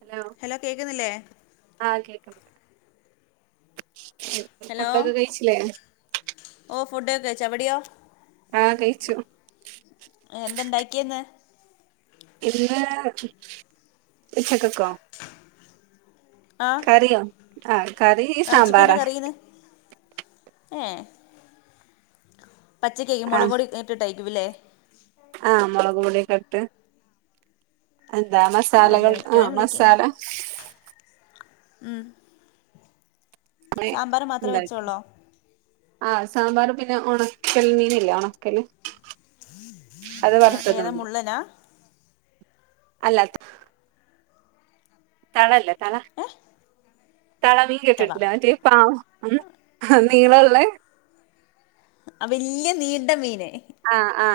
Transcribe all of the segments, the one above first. Hello ആ കേൾക്കാണ്ട് [unintelligible] hello food ഒക്കെ കഴിച്ചില്ലേ ച്ച വടിയോ ആ കയ്ച്ചു [unintelligible] ഇന്ന് ഉച്ചക്കക്കോ ആഹ് കറിയോ ആ ആ ഉച്ചക്ക് എന്നാ കറിന്ന് ഏ പച്ചക്ക് മുളകൊടി ഇട്ടിട്ട് കയ്യിക്കുലേ ആ മൊളക് പൊടി ഒക്കെ ഇട്ട് എന്താ ആ അല്ല മസാലകൾ ആ മിക്കവരും മസാല. ഉം അങ്ങനെ സാമ്പാർ മാത്ര വെച്ചോള്ളാ ആ സാമ്പാറും പിന്നെ ഒണക്കൽ മീന് ല്ലേ ഒണക്കല് ആ ഏതാ മുള്ളനാ അല്ല [unintelligible] തള ല്ലേ തള ഏഹ് തളമീ കെട്ടിട്ടില്ല മറ്റേ പ ഉം ഹ നീളള്ളെ അ വല്യ നീണ്ട മീന് ആ ആ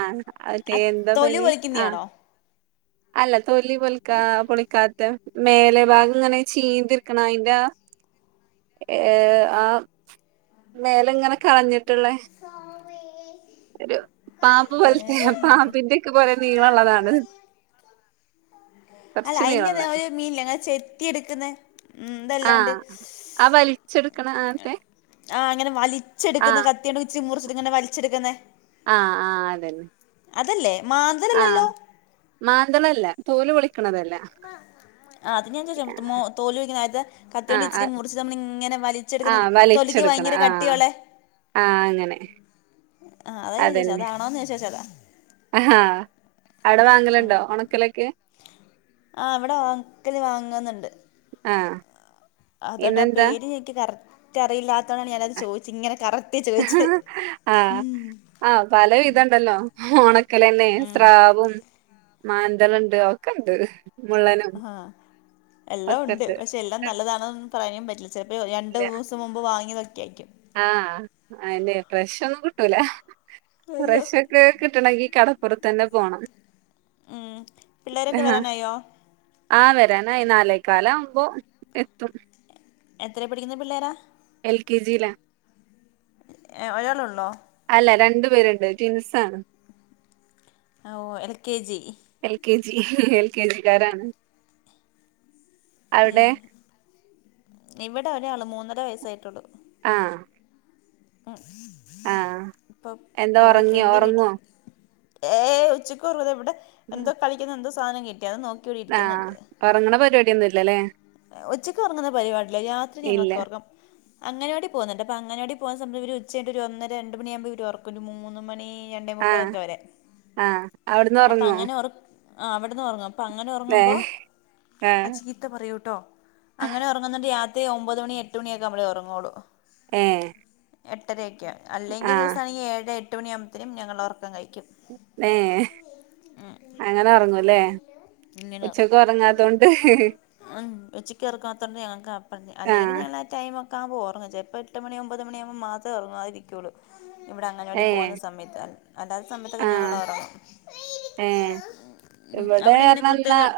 മന്റ ആ എന്താപ തൊലി അയ്ന് ആ പൊളിക്കുന്നയാണോ അല്ല തോലി പൊലിക്കാ പൊളിക്കാ മേലെ ഭാഗം ങ്ങനെ ചീതിർക്കണ അയിന്റെ ആ ഏ ആ മേല ങ്ങനെ കളഞ്ഞിട്ട്ള്ളേ ഒരു പാമ്പ് പോല്ത്തെ വേറെ മാത്രം പാമ്പിന്റെ ഒക്കേ പോലെ നീളള്ളതാണ് അല്ല കൊറച്ച് അയിന്റെ നീളള്ളെ ഒരു മീൻ ല്ലേ ങ്ങനെ ചെത്തി എട്ക്ക്ന്ന ആ ആവലിച്ചെടുക്ക്ണ അൻത്തെ ആ അങ്ങനെ വലിച്ചെടുക്ന്ന കത്തിയോന്ട് ഇച്ചി മുറിച്ചിട്ട്ങ്ങനെ വലിച്ചെടുക്ക്ന്നേ ആ ആ അതെന്നെ അതല്ലേ ആ മാന്തലല്ലല്ലോ മാന്തളല്ല തോല് പൊളിക്ക്ണതല്ല ആ അതിന [unintelligible] തോലു [unintelligible] കത്തിയോണ്ട് ഇച്ചിരി ആഹ് മുറിച്ച് നമ്മളിങ്ങനെ വലിച്ചെടുക്കുന്നത് തൊലി [unintelligible] വയങ്കര കട്ടിയുള്ളെ ആ അങ്ങനെ. ആ അതാ ഞാൻ ചേദിച്ചേ അതാണോന്ന് [unintelligible] അതാ. ആ അവിടെ വാങ്ങലുണ്ടോ ഒണക്കലൊക്കെ? ആ ഇവടെ വ ഒണക്കല് വാങ്ങ്ന്ന്ണ്ട്. ആഹ് അതൊണ്ട ആ ഇന്നെന്താ പേര് എനിക്ക് കറക്റ്റ് അറിയില്ലാത്തോണ്ടാണ് ഞാനത് ചോദിച്ചത് ഇങ്ങനെ. കറക്റ്റ് ചോദിച്ചത് ആ ആ പല വിധണ്ടല്ലോ ഒണക്കലന്നെ ഉം സ്രാവും മാന്തല്ണ്ട് ഒക്കെണ്ട്. മുള്ളനും ആ എല്ലാം ഒണ്ട് ഒക്കെണ്ട് പക്ഷെ എല്ലാം നല്ലതാണൊന്നു പറയാൻ പറ്റില്ല ചെലപ്പോ രണ്ടുസം മുമ്പ് വാങ്ങി ആ അയിന്നെ ഫ്രഷോന്നും കുട്ടൂല. അല്ല ഫ്രഷോക്കെ കിട്ടണങ്കി കടപ്പുറത്തന്നെ പോണം. ഉം പിള്ളേരെക്കെ വരാനായോ? ആഹ് വരാനായി നാലേകാലമ്പോ എത്തും. എത്രെ പഠിക്കുന്ന പിള്ളേരാ? എൽ കെ ജി ലാ. ഏ ഒരാളെള്ളോ? ല്ല രണ്ട് പേരുണ്ട് ട്വിൻസാണ്. ഓ L K G? L K G കാരാണ്. ഏ ഇവിടൊരാള് മൂന്നര വയസ്സായിട്ടുള്ളു. ആ ആ ഇപ്പൊ എന്താ ഒറങ്ങിയോ ഒറങ്ങുവോ? ഏയ്‌ ഉച്ചകോറങ്ങുല ഇവിടെ എന്തോ കളിക്കുന്ന എന്തോ സാനം കിട്ടി. അത് നോക്കി ഇവിടെ ആ ഒറങ്ങണ പരിപാടിയൊന്നുല്ലലേ? ഒച്ചക്കൊറങ്ങുന്ന പരിപാടില്ല രാത്രി ഇല്ല ഞങ്ങക്കൊറക്കം. അങ്ങനവാടി പോന്നുണ്ട് അപ്പ അങ്ങനവാടി പോകുന്ന സമയം ഇവര് ഉച്ചകഴിഞ്ഞിട്ടൊരു ഒന്നര രണ്ട് മണിയാകുമ്പ ഇവരൊറക്കും ഒരു മൂന്ന് മണി ആഹ് രണ്ടേമുക്കാലൊക്കെ വരെ ആഹ് അവിടുന്ന് അപ്പ ഒറങ്ങോ അങ്ങനെ ഒറ ആ അവിടന്ന് ഒറങ്ങും. പ്പങ്ങനെ ഏ ഒറങ്ങുമ്പോ ആ അങ്ങനെ ഒറങ്ങുന്ന രാത്രി ഒമ്പത് മണി എട്ട് മണിയൊക്കെയാമ്പളെ ഒറങ്ങോള്ളൂ. ഏ എട്ടരക്കെയാ ആ അല്ലെങ്കിദിവസാണെങ്കി ഏഴേ എട്ട് മണിയാമ്പത്തേനും ഞങ്ങളൊറ ഏ ഉം അങ്ങനെ ഒറങ്ങൂലേ ഇങ്ങനെ ഉറങ്ങും ഉച്ചക്കൊറങ്ങാത്തോണ്ട്? ഉം ഉച്ചക്കൊറക്കാത്തോണ്ട് ഞങ്ങക്ക് അപ്പഴ ആ അല്ലെങ്കി ഞങ്ങളാടൈമൊക്കെ ക്കാമ്പോറങ്ങും ചെൽപ്പോ എട്ട് മണി ഒമ്പത് മണിയാമ്പ മാത്രേ ഒറങ്ങാതിരിക്കൊള്ളൂ. ഇവിടെ അങ്ങനവാടി ഏ പോന്ന സമേത്ത് അല്ലാത്ത സമേത്തൊക്കെ ആ ഞങ്ങളൊറങ്ങും. ഏ ഇവിടെ അവിടെ എങ്ങനെ [unintelligible] കുരുത്തക്കേട്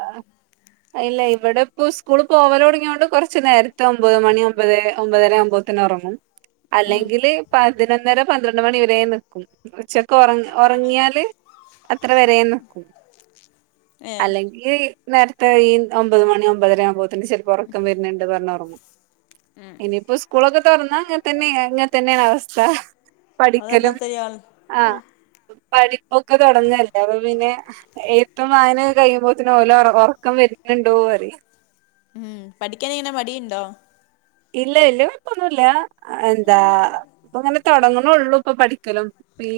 ഇല്ല ഇവിടെപ്പം സ്കൂളി പ്പോവാലൊടങ്ങിയൊണ്ട് കൊറച്ച് നേരത്തെ ഒമ്പത് മണി ഒമ്പത് ഒമ്പതര ആമ്പതേനും ഒറങ്ങും. ഉം അല്ലെങ്കില് പതിനൊന്നര പന്ത്രണ്ട് മണി വരെ നിക്കും ഉച്ച ക്കൊറ ഒറങ്ങിയാല് അത്ര വരെ നിക്കും ഏഹ് അല്ലെങ്കി നേരത്തെ ഈ ഒമ്പത് മണി ഒമ്പതര ആവുമ്പോത്തനും ചെലപ്പോ ഒറക്കം വരുന്നുണ്ട് പറഞ്ഞ് ഒറങ്ങു. ഉം ഇനിയിപ്പോ സ്കൂളൊക്കെ തൊറന്നാ അങ്ങനെ തന്നെ ഇങ്ങൻ തന്നെയാണ് അവസ്ഥ. അതങ്ങൻ പഠിക്കലും തന്നെയാണ്. ആ പഠിപ്പൊക്കെ തൊടങ്ങ ല്ലേപ്പ പിന്നെ എഴുത്തും വായനൊക്കെ കഴിയുമ്പോത്തനും ഓലോ ഒറക്കം വരുന്നുണ്ടോറയും. ഉം പഠിക്കാനങ്ങനെ മടിണ്ടോ? ഇല്ല ഇല്ല വലിയകൊയപ്പൊന്നുല്ല എന്താ ഇപ്പ ഇങ്ങനെ തുടങ്ങ. ഉള്ളൂ ഇപ്പൊ പഠിക്കലും ഈ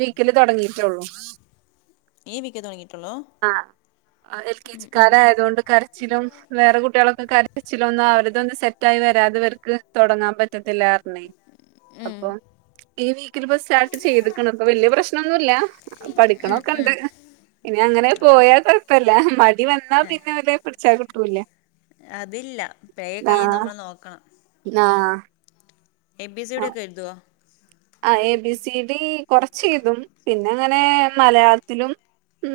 വീക്കില് തുടങ്ങീട്ടേള്ളു. ഈ വീക്ക്‌ തൊടങ്ങിയോ? ആ എൽ കെ ജി ഉം ഉം കാരായതുകൊണ്ട് കരച്ചിലും വേറെ കുട്ടികളൊക്കെ കരച്ചിലൊന്നും അവരതൊന്നും സെറ്റ ആയി വരാതെവർക്ക് തുടങ്ങാൻ പറ്റത്തില്ല അറിണെ. ഉം അപ്പൊ ഈ വീക്കിൽ ഇപ്പ സ്റ്റാർട്ട് ചെയ്ത്ക്ക്‌ണ് ഇപ്പൊ വല്യ പ്രശ്നമൊന്നുല്ല ഉം പഠിക്കണൊക്കെ ഉം ഇണ്ട്. ഇനി അങ്ങനെ അത് പോയാ കൊഴപ്പല്ല മടി വന്നാ പിന്നെ ഓലെ പിടിച്ചാൽ കിട്ടൂല. അതില്ല പേ കൈ നമ്മള് നോക്കണം ആഹ് എ ബി സി ഡി ഒക്കെ എഴുതൊ? ആ എ ബി സി ഡി കൊറചെയ്തും പിന്നെ ഇങ്ങനെ മലയാളത്തിലും.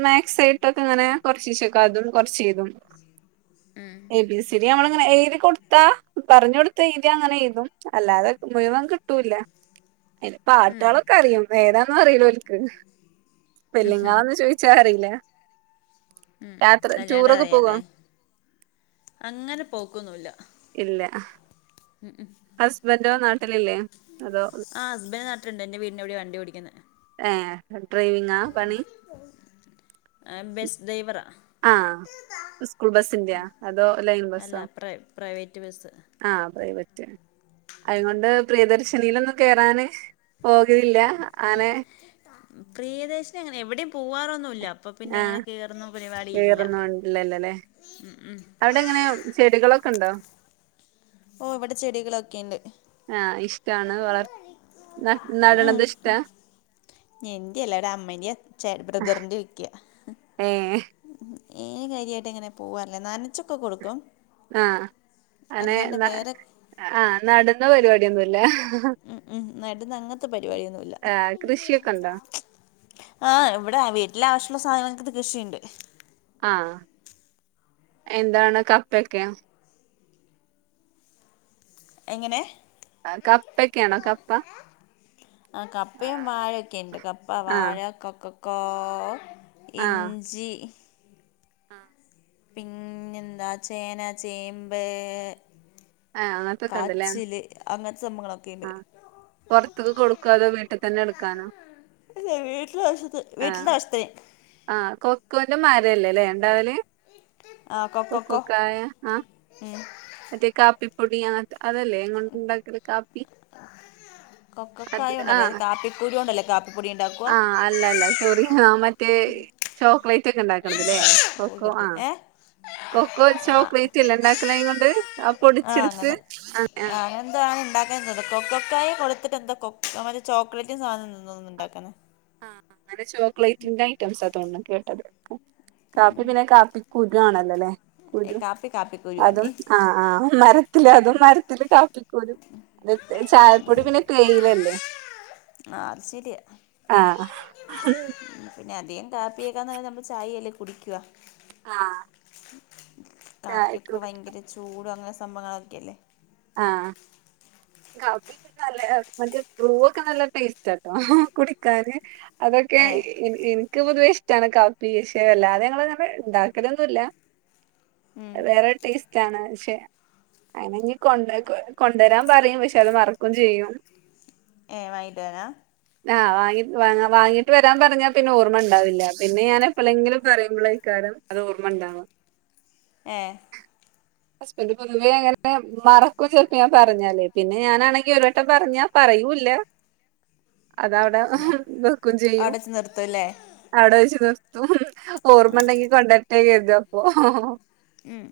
മാക്സ് ആയിട്ടൊക്കെ ഇങ്ങനെ കൊറചീച്ചക്ക അതും കൊറച്ച്തും ഉം എ ബി സി ഡി നമ്മളിങ്ങനെ എഴുതി കൊടുത്താ പറഞ്ഞു കൊടുത്ത എഴുതി അങ്ങനെ എഴുതും അല്ലാതെ മുഴുവൻ ട്ടൂല്ല അതിന്റെ ഉം പാട്ടാളൊക്കെ അറിയും ഏതാന്നും അറിയില്ലോ ഒക്ക്. സ്പെല്ലിങ്ങൾ ഒന്നും ചോദിച്ചാ അറിയില്ല. ഉം യാത്ര അല്ലാണ്ട് ടൂറൊക്കെ പോവോ അറിയല്ലേ അങ്ങനെ പോക്കൊന്നുംല്ല. ഹസ്ബൻഡോ നാട്ടിലില്ലേ? അതോ ആ ഹസ്ബന്റ് നട്ട്ടിൽണ്ട് എന്റെ വീടിന്റെ ഇവിടെ വണ്ടിഓടിക്കുന്നത്. ഏ ഡ്രൈവിങ്ങാ പണി? ബസ് ഡ്രൈവറാ ആഹ സ്കൂൾ ബസിന്റെയാ അതോ ലൈൻ അല്ല ബസോ? പ്രൈ പ്രൈവറ്റ് ബസ് ആഹ് പ്രൈവറ്റ്. അയ്കൊണ്ട് പ്രിയദർശിനീലൊന്നും കേയറാന് ഓ ല്ല ആനെ ല്ല അപ്പൊ പിന്നെ അങ്ങനെ കയറുന്ന പരിപാടി ഇല്ല. കേറുന്നുല്ലല്ലോല്ലേ. അവിടെ എങ്ങനെ ചെടികളൊക്കെണ്ടോ? ഓ ഇവിടെ ചെടികളൊക്കെ ഉണ്ട് ആഹ് ഇഷ്ടമാണ് വളർ ന നടണത് ഇഷ്ട? എന്റെ അല്ലട അമ്മന്റെ ച ബ്രദറിന്റെ ഒക്കയാ. ഏഹ് ഏ കാര്യമായിട്ട് എങ്ങനെ പോകല്ലേ നനച്ചൊക്കെ കൊടുക്കും. ആഹ് അനെ അല്ലാണ്ട് വേറെ ആഹ് നടന്ന പരിപാടിയോന്നുംല്ല? ഉം ഉം നട്ന്ന അങ്ങത്തെ പരിപാടിയൊന്നുമല്ല. കൃഷിയൊക്കെ ഉണ്ടോ? ആഹ് ഇവിടെ വീട്ടിലെ ആവശ്യമുള്ള സാധനങ്ങൾക്കത് കൃഷിയുണ്ട്. ആഹ് എന്താണ് കപ്പെക്കെ? എങ്ങനെ? കപ്പക്കെയാണോ കപ്പ. ആ കപ്പയും ആഹ് വാഴൊക്കെണ്ട് കപ്പ ആഹ് വാഴ കക്കക്കോ. ഇഞ്ചി. ആഹ് പിന്നെന്താ ചേന ചേമ്പ്. ആഹ് അങ്ങനത്തൊക്കെ ഉണ്ടല്ലേ. കാച്ചില് അങ്ങനത്തെ സംഭങ്ങളൊക്കണ്ട്. പൊർത്തുക്ക് കൊടുക്കോ അതോ വീട്ടിൽ തന്നെ എടുക്കാനോ? അല്ലെ വീട്ടില വീട്ടിലവശ്യത്തിന് ആഹ കൊക്കുന്റെും മരല്ലേ അല്ലേ എണ്ടാവല്? ആ കൊക്കോ കൊക്കക്കോ ക്കായ ആഹ്. ഉം മറ്റേ കാപ്പിപ്പൊടി അങ്ങന അതല്ലേ എങ്ങോട്ടുണ്ടാക്കിയ കാപ്പി. [inaudible] അത് കൊക്കക്കായ ഉണ്ടല്ലോ ആഹ് കാപ്പിക്കുരു കൊണ്ടല്ലേ കാപ്പിപ്പൊടി ഉണ്ടാക്കുക ആഹ് അല്ല അല്ല ചൊ മറ്റേ ചോ ചോക്ലേറ്റ് ഒക്കെ ഉണ്ടാക്കണല്ലേ പോയി കൊക്കോ ആ കിടക്ക് ഏ കൊക്കോ ചോക്ലേറ്റ്ല്ല ഉണ്ടാക്കണ്. ആ അങ്ങനെ ആഹ് അങ്ങനെ എന്താണ് ഉണ്ടാക്കണ് തോന്നു ക്കൊക്കായി കൊടുത്തി. ഇത് എന്തോ കൊക്ക മര ചോക്ലേറ്റ് സാധനതോന്നുന്നു ഉണ്ടാക്കാന് ആഹ് അങ്ങനെ ചോക്ലേറ്റിന്റെ ഐറ്റംസാ തോന്നുന്നുകേട്ടത് കുരു ആണല്ലോല്ലേ കാപ്പി കാ അതും ആ ആ മരത്തില് അതും മരത്തില് കാപ്പിക്കുരു അ ചായപ്പൊടി പിന്നെ കയിലല്ലേ ആ അത് ശരിയാ ആ പിന്നെ അധികംകാപ്പിയേക്കാൾ നല്ല നമ്മൾ ചായയല്ലേ കുടിക്കുവാ ആഹ് കാപ്പിയൊക്കെ ചായപ്പൊടി ഭയങ്കര ചൂട അങ്ങനെ സംഭവങ്ങൾ ഒക്കെ അല്ലേ ആ കാപ്പി നല്ല മറ്റേ ബ്രൂവൊക്കെ നല്ല ടേസ്റ്റ്ആട്ടോ കുടിക്കാന് അതൊക്കെ ഏഹ് എനിക്ക് പൊതുവെ ഇ ഇഷ്ട്ടാണ് കാപ്പി പക്ഷെ വല്ലാതെ ഞ ങ്ങൾ ഇണ്ടാക്കലൊന്നുല്ല ഉം വേറെ ടേസ്റ്റ് ആണ് പക്ഷെ അയ് കൊണ്ട് കൊ കൊണ്ടുവരാൻ പറയും പക്ഷെ അത് മറക്കും ചെയ്യും ഏഹ് വാങ്ങിട്ട് വരാ ആ വാങ്ങിവാങ്ങിട്ട് വരാൻ പറഞ്ഞ പറഞ്ഞാ പിന്നെ ഓർമ്മ ഉണ്ടാവില്ല പിന്നെ ഞൻ എപ്പോഴെങ്കിലും പറയുമ്പോളക്കാരം ഏ ഹസ്ബന്റ് പൊതുവേ അങ്ങനെ മറക്കും ചെലപ്പം ഞാൻ പറഞ്ഞാലേ പിന്നെ ഞാനാണെങ്കി അത് അവിടെ വെക്കും ചെയ്യും അവിടെ വെച്ച് നിർത്തുംല്ലേ അവിടെ വെച്ച് നിർത്തും ഓർമ്മ ഉണ്ടെങ്കി കൊണ്ടരത്തെ കരുതും അപ്പൊ ഉം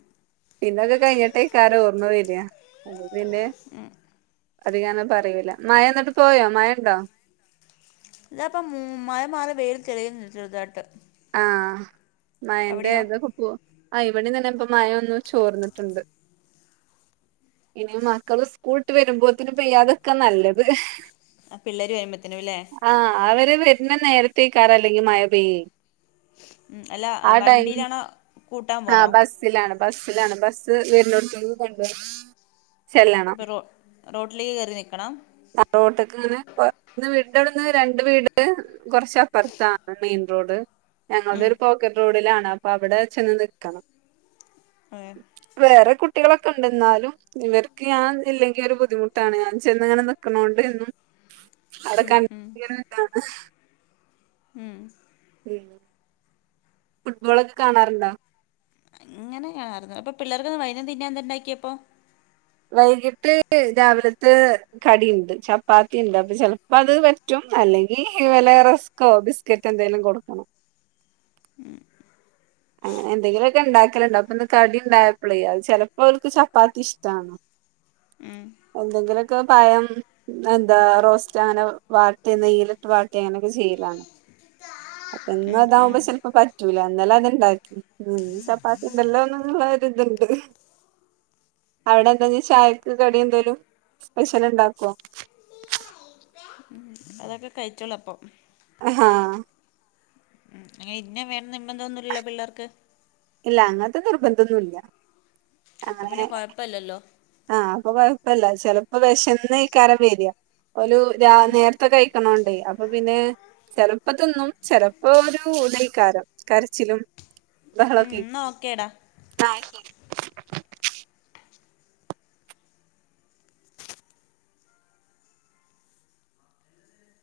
പിന്നൊക്കെ കഴിഞ്ഞിട്ടേകാരം ഓർമ്മ വര പിന്നെ ഉം അതികം അങ്ങനെ പറയില്ല മഴ എന്നിട്ട് പോയോ മഴ ഇണ്ടോ ഇതാപ്പൊ മഴമാറി വെയില തെളിയ ചെറുതായിട്ട് ആ അവിടെയോ ആ ഇവിടെ തന്നെ ഇപ്പൊ മഴൊന്നു ചോർന്നിട്ടുണ്ട് ഇനി മക്കള് സ്കൂൾട്ട് വരുമ്പോത്തിന് പെയ്യാത്ക്ക നല്ലത് ആ പിള്ളേരും വരുമ്പത്തിനുംല്ലേ ആഹ് അവര് വരുന്ന നേരത്തേക്കാരം അല്ലെങ്കിൽ മഴ പെയ്യൽ ഉം അല്ല വണ്ടിയിലാണോ കൂട്ടാൻ ആ പോണോ ബസ്സിലാണ് ബസ്സിലാണ് ബസ് വരണോട്ത് ചെല്ലണം ഇപ്പ റോ റോട്ടിലേക്ക് കയറി നിക്കണം റോട്ട്ക്ക് ഇങ്ങനെ ഇവിടുന്ന് രണ്ട് വീട് കൊറച്ച അപ്പുറത്താ മെയിൻ റോഡ് ഞങ്ങളത് ഉം ഒരു പോക്കറ്റ് റോഡിലാണ് അപ്പൊ അവിടെ ചെന്ന് നിക്കണം അതെ വേറെ കു ട്ടികളൊക്കെ ഇണ്ട് ഉണ്ടെന്നാലും ഇവർക്ക് ഞാൻ ഇല്ലെങ്കിൽ ഒരു ബുദ്ധിമുട്ടാണ് ഞാൻ ചെന്ന ഇങ്ങനെ നിക്കണണ്ട് എന്നും അവിടെ ഉം ഉം കണ്ടിട്ടില്ലേങ്കിൽ ഒര് ഇതാണ് ഉം ഉം ഫുട്ബോളൊക്കെ കാണാറുണ്ടൊ അങ്ങനെയായിരുന്നു അപ്പൊ പിള്ളേർക്ക് വൈന്നംതിന്നാ എന്തുണ്ടാക്കിയപ്പോ വൈകിട്ട് രാവിലതെ കടി ണ്ട് ചപ്പാത്തി ണ്ട് ചെലപ്പോ അത് പറ്റും അല്ലെങ്കി വല്ല റസ്കോ ബിസ്ക്കറ്റ് ന്തെലും കൊടുക്കണം ഉം അങ്ങനെ എന്തെങ്കിലുമൊക്കെ ഉണ്ടാക്കലുണ്ട അപ്പൊന്ന് കടി ണ്ടായപ്പളെ അത് ചെലപ്പോ ഓരിക്ക് ചപ്പാത്തി ഇഷ്ട്ടാണ് ഉം [inaudible] എന്തെങ്കിലുക്കൊ പഴം ന്താ റോസ്‌റ് ങ്ങനെ വാട്ടെ നെയ്യ്യിലിട്ട് വാട്ടെ അങ്ങനൊക്കെ ചെയ്യും കാണും അപ്പൊ എന്നും ഉം ഉം അതാകുപ്പൊ ചെലപ്പൊ പറ്റൂല ഇന്നലെ, ണ്ടാക്കി ഉം ചപ്പാത്തി ഇണ്ടല്ലോ ന്നുള്ളൊരു ഇത്ണ്ട് അവിടെ എന്താ ഇഞ് ചായക്ക് കടി എന്തേലും സ്പെഷ്യല് ഇണ്ടാക്കോ [unintelligible] അതൊക്കെ കഴിച്ചോളൂ അപ്പം ആഹ് അങ്ങനെ ഇന്ന വേണം നിമ്മന്തോന്നില്ലല്ലോ പിള്ളേർക്ക്? ല്ല അങ്ങൻത്തെ നിർബന്ധൊന്നുല്ല. അപ്പൊ അങ്ങനെ പിന്നെ കൊഴപ്പല്ലല്ലോ ആഹ് അപ്പൊ കൊഴ ഇപ്പല്ല ചിലപ്പോ വിശന്നയ്ക്കാരം വെര. ഓലു രാ ഉം നേര്ത്തെ കെഴിക്കണോണ്ട് ഏയ് അപ്പൊ പിന്നെ ചെലപ്പതിന്നും ചെലപ്പോ ഒരു ഇതൈക്കാരം കരച്ചിലും ഉം ബഹളോക്കേ എന്നാ ഓക്കേടാ [unintelligible]